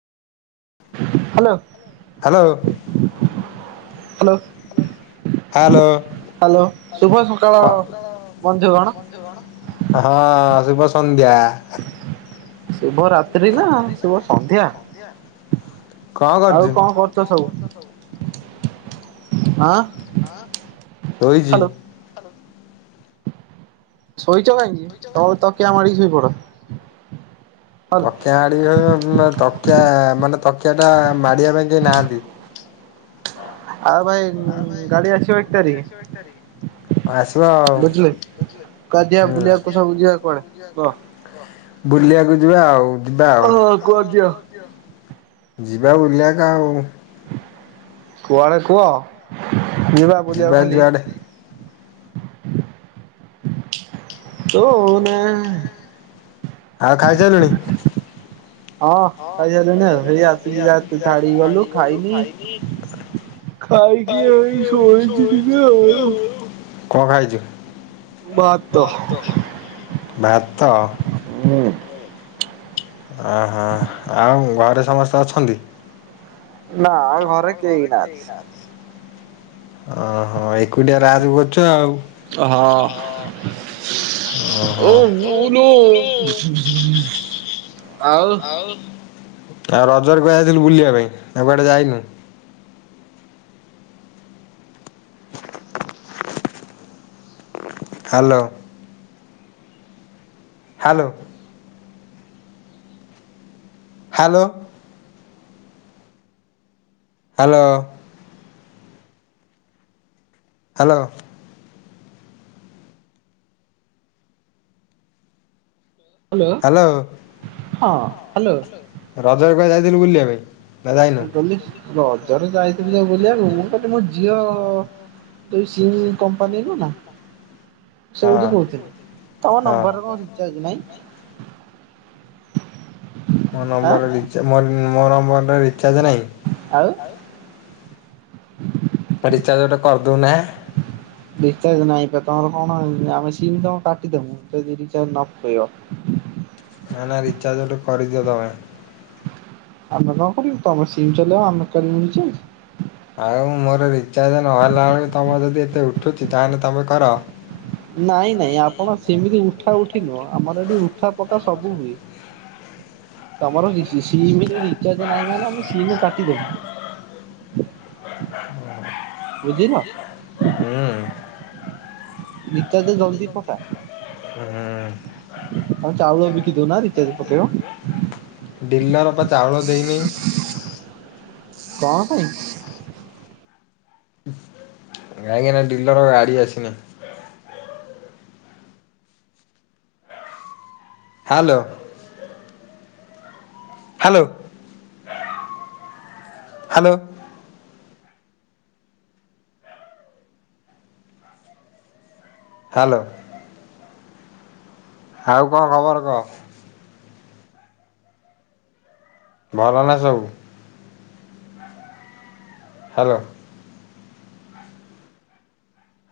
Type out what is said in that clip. Hello hello. Hello. Hello ଶୁଭ ସକାଳ କଁ ବନ୍ଧୁଗଣ ହଁ ଶୁଭ ସକ ସନ୍ଧ୍ୟା। ଶୁଭ ରାତ୍ରି ନା ଶୁଭ ସନ୍ଧ୍ୟା କଁ ଆଉ କରୁଚୁ? ହଁ ଶୋଇଛି ଶୋଇଚ କାହିଁକି? ତଳେ ତକିଆ ମାଡ଼ିକି ଶୋଇ କଡ। ତକିଆ ଆଣି ଵି ହରି ନା ମାନେ ତକିଆ ମାନେ ତକିଆ ଟା ମାଡିବା ପାଇଁ କେହି ନାହାନ୍ତି। ଆଉ ଭାଇ ଗାଡି ଆସିବ ତାରିଖ ଆସିବା ବୁଝିଲେ ହୁଁ କୁଆଡେ ଯିବା ବୁଲିବାକୁ ସବୁ ଯିବା କୁଆଡେ କୁହ ବୁଲିବାକୁ ଯିବା ଆଉ। ଯିବା ଆଉ ଓହୋ କୁଆଡେ ଯିବ ଅ ଯିବା ବୁଲିବାକୁ ଗାଁ କୁ। କୁଆଡେ କୁହ? ଯିବା ବୁଲି ଆକୁ ଖାଲି ତୋ ନାଁ ଆଉ ଖାଇ ସାଇ ଲୁଣି। ହଁ ଖାଇସାରିଲୁଣି ଆଉ ହେଇ ଆସିକି ଯା ଝାଡିକି ଗଲୁ ଖାଇନି ଖାଇକି ଏଇ ଶୋଇଛି ଟିକେ [inaudible] କଁ ଖାଇଚୁ? ବାଆତ। ଭାତ। ହୁଁ। ଅହ ଆଉ ଘରେ ସମସ୍ତେ ଅଛନ୍ତି? ନା ଆଉ ଘରେ କେହି ନାହାନ୍ତି। ଓହୋ ଏକୁଟିଆ ରାଜ କରୁଚୁ ଆଉ । ହଁ । ଓ ଓହୋ। ବୋଉଲ। ଆଉ । ଆଉ ରଜର କୁଆଡେ ଯାଇଥିଲୁ ବୁଲିବା ପାଇଁ, ନା କୁଆଡେ ଯାଇନୁ? Hello. Hello. Hello. Hello. Hello hello hello. ହଁ ହାଲୋ । ରଜରେ କୁଆଡେ ଯାଇଥିଲୁ ବୁଲିବା ପାଇଁ? ନା ଯାଇନୁ ହ ଗଲି । ରଜରେ ଯାଇଥିଲି ବୁଲିବାକୁ, ମୁଁ କହିଲି ମୋ ଝିଅ ଯେସି କମ୍ପାନୀକୁ ନା । ହଁ ସେଇଠୁ କହୁଥିଲି ତମ ହଁ। ନମ୍ବର କଣ ରିଚାର୍ଜ ନାହିଁ? ମୋ ଆଁ ନମ୍ବରରେ ରିଚ୍ ମୋ ନମ୍ ମୋରୋ ମନରେ ରିଚାର୍ଜ ନାହିଁ । ଆଉ ରିଚାର୍ଜ ଗୋଟେ କର୍ଦୁନା? ରିଚାର୍ଜ ନାହିଁ ପା ତମର କଣ ଆମେ ସିମ ବି ତମେ କାଟିଦବୁ ଯଦି ରିଚାର୍ଜ ନ କରିବ। ନା ନା ରିଚାର୍ଜ ଗୋଟେ କରିଦିଅ ତମେ । ଆମେ କଣ କରିବୁ ତମେ ସିମ ଚଲେଇବ ଆମେ କରିବୁ ରିଚାଜ। ଆଉ ମୋର ରିଚାର୍ଜ ନହେଲା ବେଳ ତମ ଯଦି ଏତେ ଉଠୁଛି ତାହେଲେ ତମେ କର । ନାଇଁ ନାଇଁ ଆପଣ ସେମିତି ଉଠା ଉଠି ନୁହଁ ଆମର ଏଠି ଉଠା ପକା ସବୁ ହୁଏ। ତମର ସିମରେ ରିଚାର୍ଜ ନାହିଁ ମାନେ ଆମେ ସିମ କାଟିଦବୁ । [inaudible] ବୁଝିଲ। ହୁଁ । ରିଚାର୍ଜ ଜଲଦୀପକା । ହଁ ଚାଉଳ ବିକି ଦଉନା ରିଚାର୍ଜ ପକେଇବ [inaudible] ଡିଲର ପା ଚାଉଳ ଦେଇନି । କଣ ପାଇଁ? କାହିଁକିନା ଡିଲର ଗାଡି ଆସିନି । [inaudible] ହାଲୋ । [inaudible] Hello [inaudible] hello. ହାଲୋ । ଆଉ କଣ ଖବର କହ? ଭଲ ନା ସବୁ। ହାଲୋ।